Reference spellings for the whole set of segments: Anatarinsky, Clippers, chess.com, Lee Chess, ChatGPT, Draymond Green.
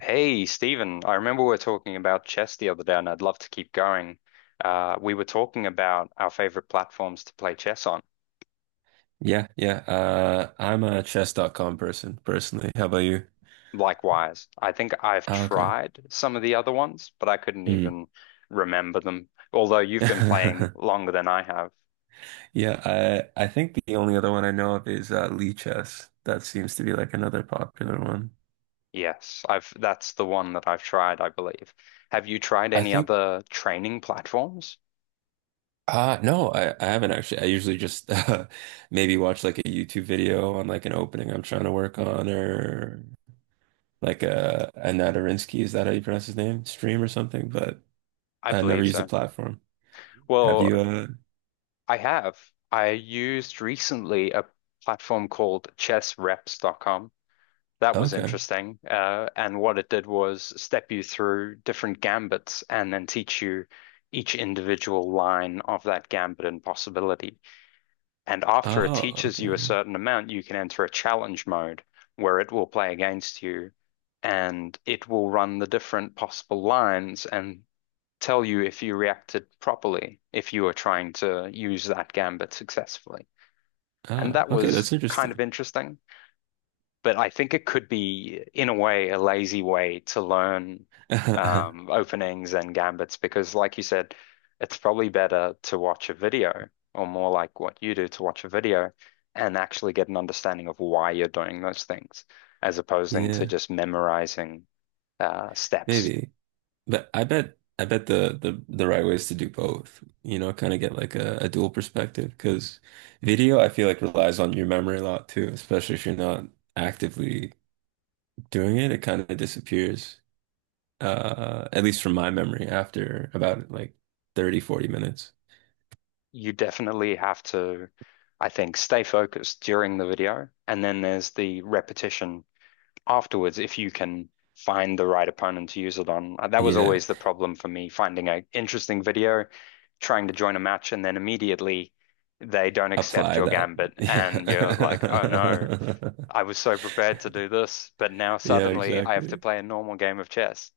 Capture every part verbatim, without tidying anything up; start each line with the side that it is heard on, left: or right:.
left: Hey, Stephen, I remember we were talking about chess the other day, and I'd love to keep going. Uh, we were talking about our favorite platforms to play chess on.
right: Yeah, yeah. Uh, I'm a chess dot com person personally. How about you?
left: Likewise, I think I've
right: Oh, okay.
left: tried some of the other ones, but I couldn't
right: Mm.
left: even remember them. Although you've been playing longer than I have.
right: Yeah, I I think the only other one I know of is uh, Lee Chess. That seems to be like another popular one.
left: Yes, I've that's the one that I've tried, I believe. Have you tried
right: I
left: any
right: think
left: other training platforms?
right: uh no, I, I haven't actually. I usually just uh, maybe watch like a YouTube video on like an opening I'm trying to work on or like a uh Anatarinsky, is that how you pronounce his name? Stream or something, but
left: I
right: I never
left: believe
right: use the
left: so.
right: platform. Have
left: Well,
right: you uh
left: I have. I used recently a platform called chessreps dot com. That was
right: okay.
left: interesting. Uh, and what it did was step you through different gambits and then teach you each individual line of that gambit and possibility. And after it
right: Oh,
left: teaches you a
right: okay.
left: certain amount, you can enter a challenge mode where it will play against you and it will run the different possible lines and tell you if you reacted properly, if you were trying to use that gambit successfully. And
right: Ah,
left: that
right: okay,
left: was
right: that's
left: kind of
right: interesting.
left: interesting, but I think it could be, in a way, a lazy way to learn um, openings and gambits because, like you said, it's probably better to watch a video, or more like what you do, to watch a video and actually get an understanding of why you're doing those things, as opposing to
right: Yeah,
left: just memorizing uh, steps.
right: maybe. But I bet I bet the the the right way is to do both. You know, kind of get like a, a dual perspective because video I feel like relies on your memory a lot too, especially if you're not actively doing it, it kind of disappears. Uh, at least from my memory after about like thirty, forty minutes.
left: You definitely have to, I think, stay focused during the video. And then there's the repetition afterwards if you can find the right opponent to use it on. Uh, That was
right: Yeah,
left: always the problem for me, finding an interesting video, trying to join a match, and then immediately they don't accept
right: apply
left: your
right: that.
left: gambit. And you're like, oh no,
right: Yeah.
left: I was so prepared to do this, but now
right: Yeah,
left: suddenly I have to
right: exactly.
left: play a normal game of chess.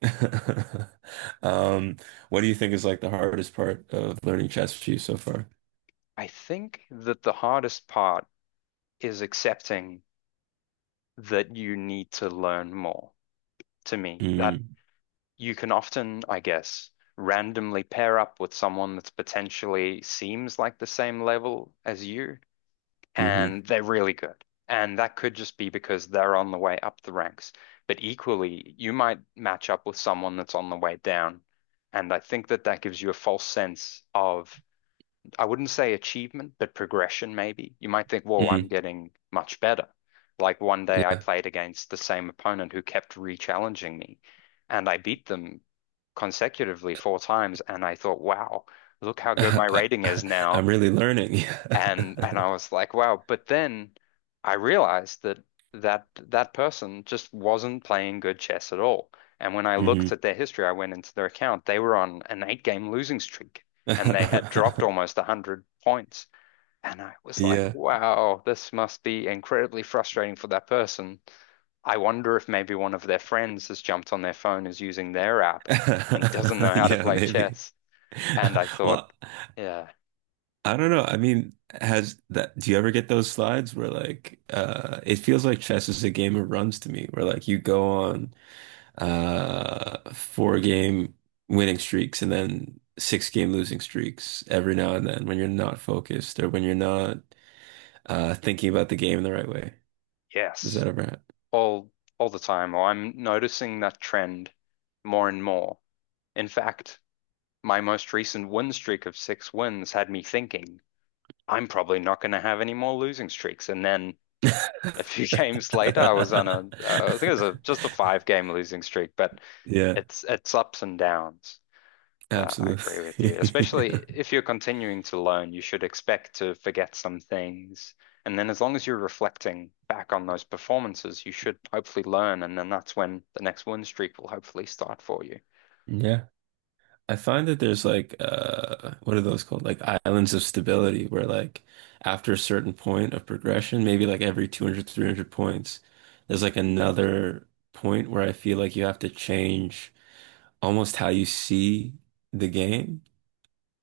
right: Um, what do you think is like the hardest part of learning ChatGPT so far?
left: I think that the hardest part is accepting that you need to learn more. To me, that,
right: Mm,
left: you can often, I guess, randomly pair up with someone that's potentially seems like the same level as you,
right: hmm
left: and they're really good. And that could just be because they're on the way up the ranks. But equally, you might match up with someone that's on the way down. And I think that that gives you a false sense of, I wouldn't say achievement, but progression maybe. You might think, whoa, I'm
right: mm,
left: getting much better. Like one day I
right: yeah.
left: played against the same opponent who kept re-challenging me, and I beat them consecutively four times, and I thought, wow, look how good my rating is now.
right: I'm really learning.
left: And and I was like, wow. But then I realized that that that person just wasn't playing good chess at all. And when I
right: Yeah. Hmm.
left: looked at their history, I went into their account. They were on an eight game losing streak, and they had dropped almost one hundred points. And I was like,
right: Yeah.
left: wow, this must be incredibly frustrating for that person. I wonder if maybe one of their friends has jumped on their phone, is using their app, and doesn't know how to
right: Yeah,
left: play
right: maybe.
left: chess. And I thought,
right: Well,
left: yeah,
right: I don't know. I mean, has that, do you ever get those slides where like, uh, it feels like chess is a game of runs to me, where like you go on uh four game winning streaks and then six game losing streaks every now and then when you're not focused or when you're not uh thinking about the game in the right way. Does
left: yes.
right: that ever happen?
left: all all the time, or I'm noticing that trend more and more. In fact, my most recent win streak of six wins had me thinking, I'm probably not going to have any more losing streaks. And then a few games later, I was on a, uh, I think it was a, just a five game losing streak, but
right: Yeah,
left: it's it's ups and downs. Uh, I agree with you.
right: absolutely.
left: Especially if you're continuing to learn, you should expect to forget some things. And then as long as you're reflecting back on those performances, you should hopefully learn. And then that's when the next win streak will hopefully start for you.
right: Yeah. I find that there's like uh what are those called? Like islands of stability where like after a certain point of progression, maybe like every two hundred, three hundred points, there's like another point where I feel like you have to change almost how you see the game.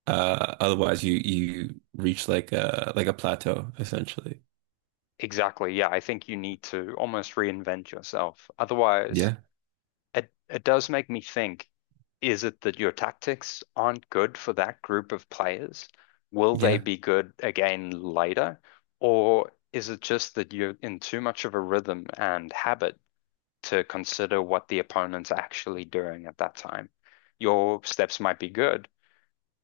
right: Uh otherwise you you reach like a like a plateau essentially.
left: Exactly. Yeah, I think you need to almost reinvent yourself. Otherwise,
right: Yeah.
left: it it does make me think, is it that your tactics aren't good for that group of players? Will they
right: Yeah.
left: be good again later? Or is it just that you're in too much of a rhythm and habit to consider what the opponent's actually doing at that time? Your steps might be good,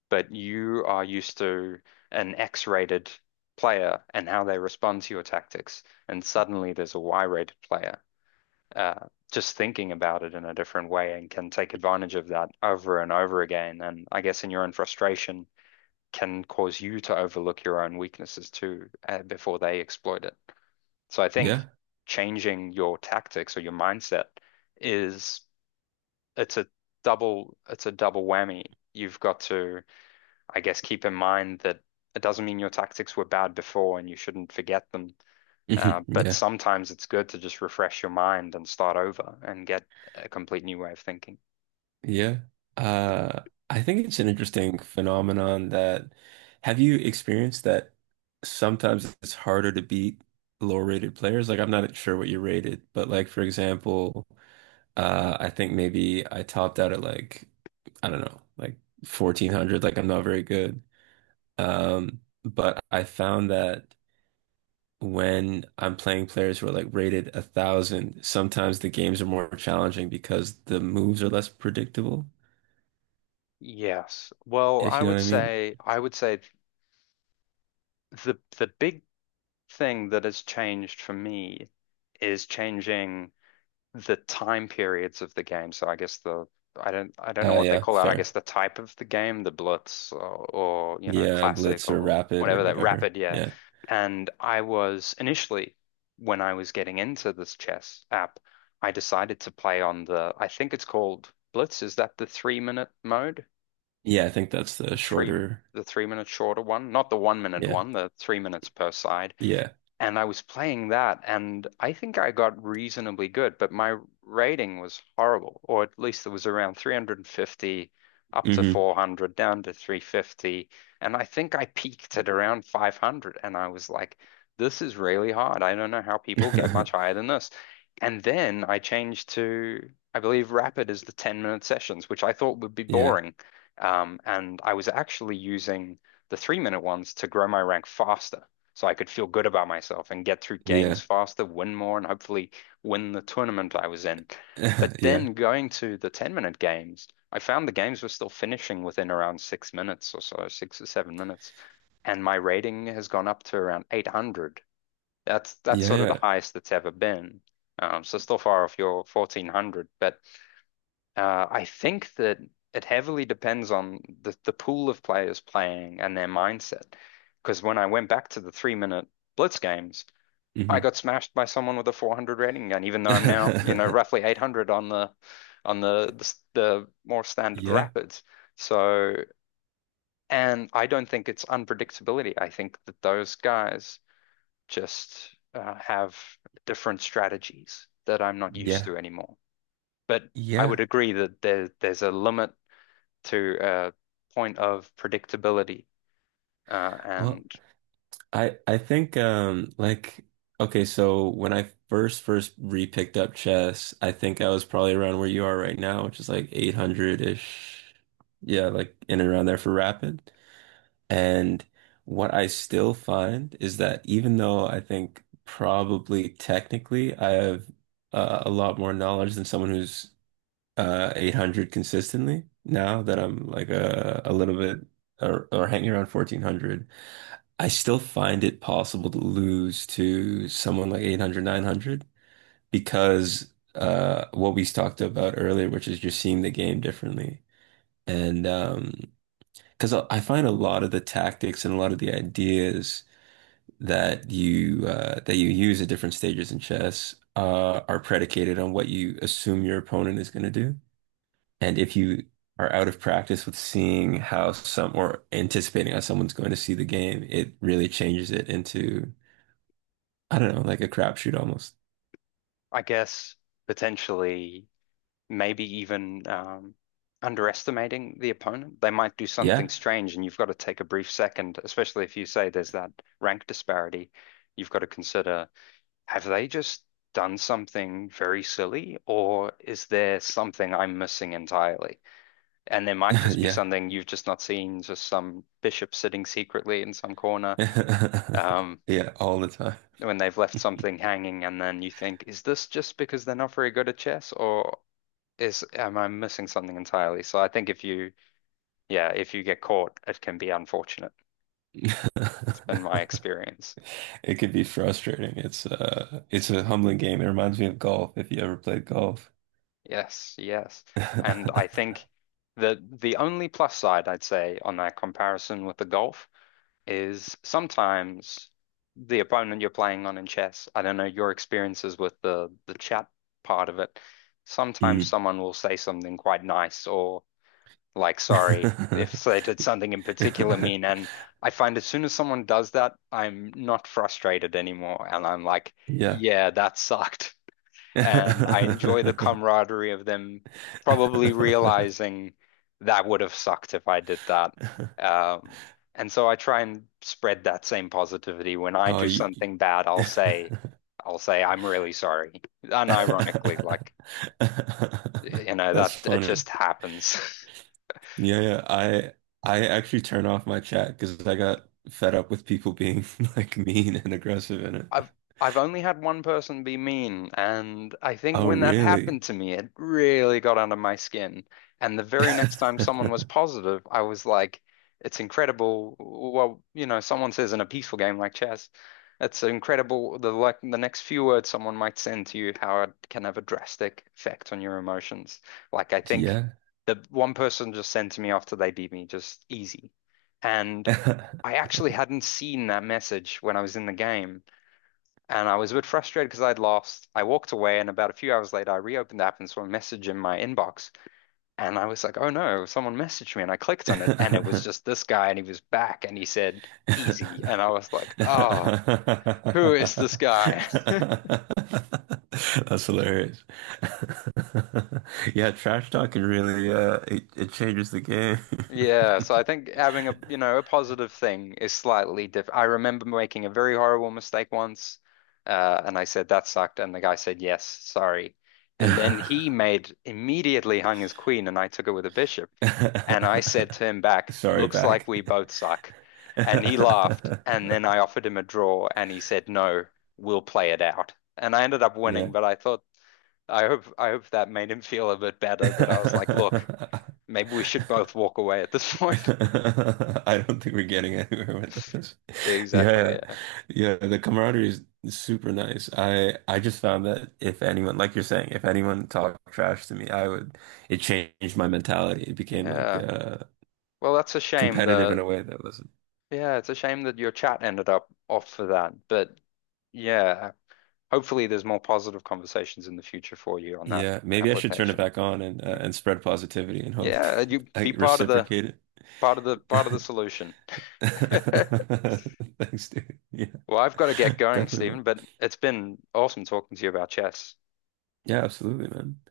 left: but you are used to an X-rated player and how they respond to your tactics, and suddenly there's a Y-rated player uh, just thinking about it in a different way and can take advantage of that over and over again. And I guess in your own frustration can cause you to overlook your own weaknesses too, uh, before they exploit it. So I
right: Yeah.
left: think changing your tactics or your mindset is it's a double it's a double whammy. You've got to, I guess, keep in mind that it doesn't mean your tactics were bad before and you shouldn't forget them. Uh, but
right: Yeah.
left: sometimes it's good to just refresh your mind and start over and get a complete new way of thinking.
right: Yeah. Uh, I think it's an interesting phenomenon that have you experienced that sometimes it's harder to beat lower rated players? Like I'm not sure what you rated, but like for example, uh I think maybe I topped out at like I don't know, like fourteen hundred, like I'm not very good. Um, but I found that when I'm playing players who are like rated a thousand, sometimes the games are more challenging because the moves are less predictable,
left: Yes. Well,
right: if
left: I
right: you know
left: would
right: what I mean.
left: say I would say the the big thing that has changed for me is changing the time periods of the game. So I guess the, I don't I don't know
right: Uh,
left: what they
right: yeah,
left: call that. I guess
right: fair.
left: the type of the game, the Blitz, or, or you know,
right: Yeah,
left: classic
right: blitz or
left: or
right: rapid or
left: whatever, that
right: whatever.
left: rapid, yeah.
right: Yeah.
left: And I was initially, when I was getting into this chess app, I decided to play on the, I think it's called Blitz. Is that the three minute mode?
right: Yeah, I think that's the
left: The three
right: shorter.
left: the three minute shorter one, not the one minute
right: Yeah.
left: one, the three minutes per side.
right: Yeah.
left: And I was playing that, and I think I got reasonably good, but my rating was horrible, or at least it was around three hundred fifty up to
right: Hmm.
left: four hundred, down to three fifty. And I think I peaked at around five hundred, and I was like, this is really hard. I don't know how people get much higher than this. And then I changed to, I believe, Rapid is the ten-minute sessions, which I thought would be
right: Yeah.
left: boring. Um, and I was actually using the three-minute ones to grow my rank faster so I could feel good about myself and get through games
right: Yeah.
left: faster, win more, and hopefully win the tournament I was in. But
right: Yeah.
left: then going to the ten minute games, I found the games were still finishing within around six minutes or so, six or seven minutes. And my rating has gone up to around eight hundred. That's that's sort of the
right: Yeah.
left: highest it's ever been. Um, so still far off your fourteen hundred, but uh, I think that it heavily depends on the, the pool of players playing and their mindset. Because when I went back to the three minute blitz games, I
right: Hmm.
left: got smashed by someone with a four hundred rating gun, even though I'm now, you know, roughly eight hundred on the on the the, the more standard
right: Yeah.
left: rapids. So, and I don't think it's unpredictability. I think that those guys just uh, have different strategies that I'm not used
right: Yeah.
left: to anymore. But I would
right: Yeah.
left: agree that there there's a limit to a point of predictability, uh,
right: Well,
left: and
right: I I think um like okay, so when I first first re-picked up chess, I think I was probably around where you are right now, which is like eight hundred-ish. Yeah, like in and around there for rapid. And what I still find is that even though I think probably technically I have uh, a lot more knowledge than someone who's uh, eight hundred consistently, now that I'm like a, a little bit or, or hanging around fourteen hundred, I still find it possible to lose to someone like eight hundred, nine hundred because uh, what we talked about earlier, which is just seeing the game differently. And um, because I I find a lot of the tactics and a lot of the ideas that you uh, that you use at different stages in chess uh, are predicated on what you assume your opponent is going to do, and if you are out of practice with seeing how some or anticipating how someone's going to see the game, it really changes it into I don't know, like a crapshoot almost.
left: I guess potentially maybe even um, underestimating the opponent. They might do something
right: Yeah,
left: strange and you've got to take a brief second, especially if you say there's that rank disparity. You've got to consider, have they just done something very silly, or is there something I'm missing entirely? And there might just be
right: yeah,
left: something you've just not seen, just some bishop sitting secretly in some corner. Um,
right: yeah, all the time.
left: when they've left something hanging and then you think, is this just because they're not very good at chess, or is am I missing something entirely? So I think if you, yeah, if you get caught, it can be unfortunate. It's been my experience.
right: It could be frustrating. It's uh it's a humbling game. It reminds me of golf if you ever played golf.
left: Yes, yes. And I think that the only plus side I'd say on that comparison with the golf is sometimes the opponent you're playing on in chess, I don't know your experiences with the the chat part of it. Sometimes
right: Mm.
left: someone will say something quite nice, or like, sorry, if they did something in particular mean. And I find as soon as someone does that, I'm not frustrated anymore. And I'm like,
right: Yeah.
left: yeah, that sucked. And I enjoy the camaraderie of them probably realizing that would have sucked if I did that. Um, and so I try and spread that same positivity. When I
right: Oh,
left: do
right: you...
left: something bad, I'll say, I'll say, I'm really sorry. Unironically, like, you know,
right: That's
left: that it
right: funny.
left: just happens.
right: Yeah, yeah. I I actually turn off my chat because I got fed up with people being like mean and aggressive in it.
left: I've I've only had one person be mean, and I think
right: Oh,
left: when that
right: really?
left: happened to me, it really got under my skin. And the very next time someone was positive, I was like, it's incredible. Well, you know, someone says in a peaceful game like chess, it's incredible the, like, the next few words someone might send to you, how it can have a drastic effect on your emotions. Like, I think
right: Yeah.
left: the one person just sent to me after they beat me, just, easy. And I actually hadn't seen that message when I was in the game. And I was a bit frustrated because I'd lost. I walked away, and about a few hours later, I reopened the app and saw a message in my inbox. And I was like, oh no, someone messaged me. And I clicked on it, and it was
right: That's
left: just this guy, and he was back, and he said, easy. And I was like, oh, who is this guy?
right: hilarious. Yeah, trash talk can really uh it, it changes the game.
left: Yeah. So I think having a, you know, a positive thing is slightly different. I remember making a very horrible mistake once, uh, and I said, that sucked. And the guy said, yes, sorry. And then he made, immediately hung his queen, and I took it with a bishop. And I said to him back,
right: Sorry,
left: looks like
right: back.
left: we both suck. And he laughed. And then I offered him a draw and he said, no, we'll play it out. And I ended up
right: Yeah.
left: winning, but I thought, I hope, I hope that made him feel a bit better, that I was like, look,
right: I
left: maybe we should both walk away at this point.
right: don't think we're getting anywhere with this.
left: Exactly.
right: Yeah,
left: Yeah.
right: yeah, the camaraderie is super nice. I I just found that if anyone, like you're saying, if anyone talked trash to me, I would, it changed my mentality. It became like
left: Yeah.
right: uh
left: Well, that's a shame.
right: competitive in a
left: The,
right: way that was,
left: yeah, it's a shame that your chat ended up off for that. But yeah, hopefully there's more positive conversations in the future for you on that
right: yeah, maybe I should turn it
left: application.
right: back on and uh,
left: Mm,
right: and spread positivity and hope
left: yeah, you
right: I
left: be part of the,
right: reciprocate
left: Part of the part of the
right: it.
left: solution.
right: Thanks, dude. Yeah,
left: Well, I've got to get going,
right: definitely, man.
left: Stephen, but it's been awesome talking to you about chess.
right: Yeah, absolutely, man.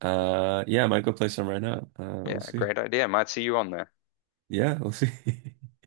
right: Uh, yeah, I might go play some right now. Uh, we'll
left: Yeah,
right: see.
left: great idea. Might see you on there.
right: Yeah, we'll see.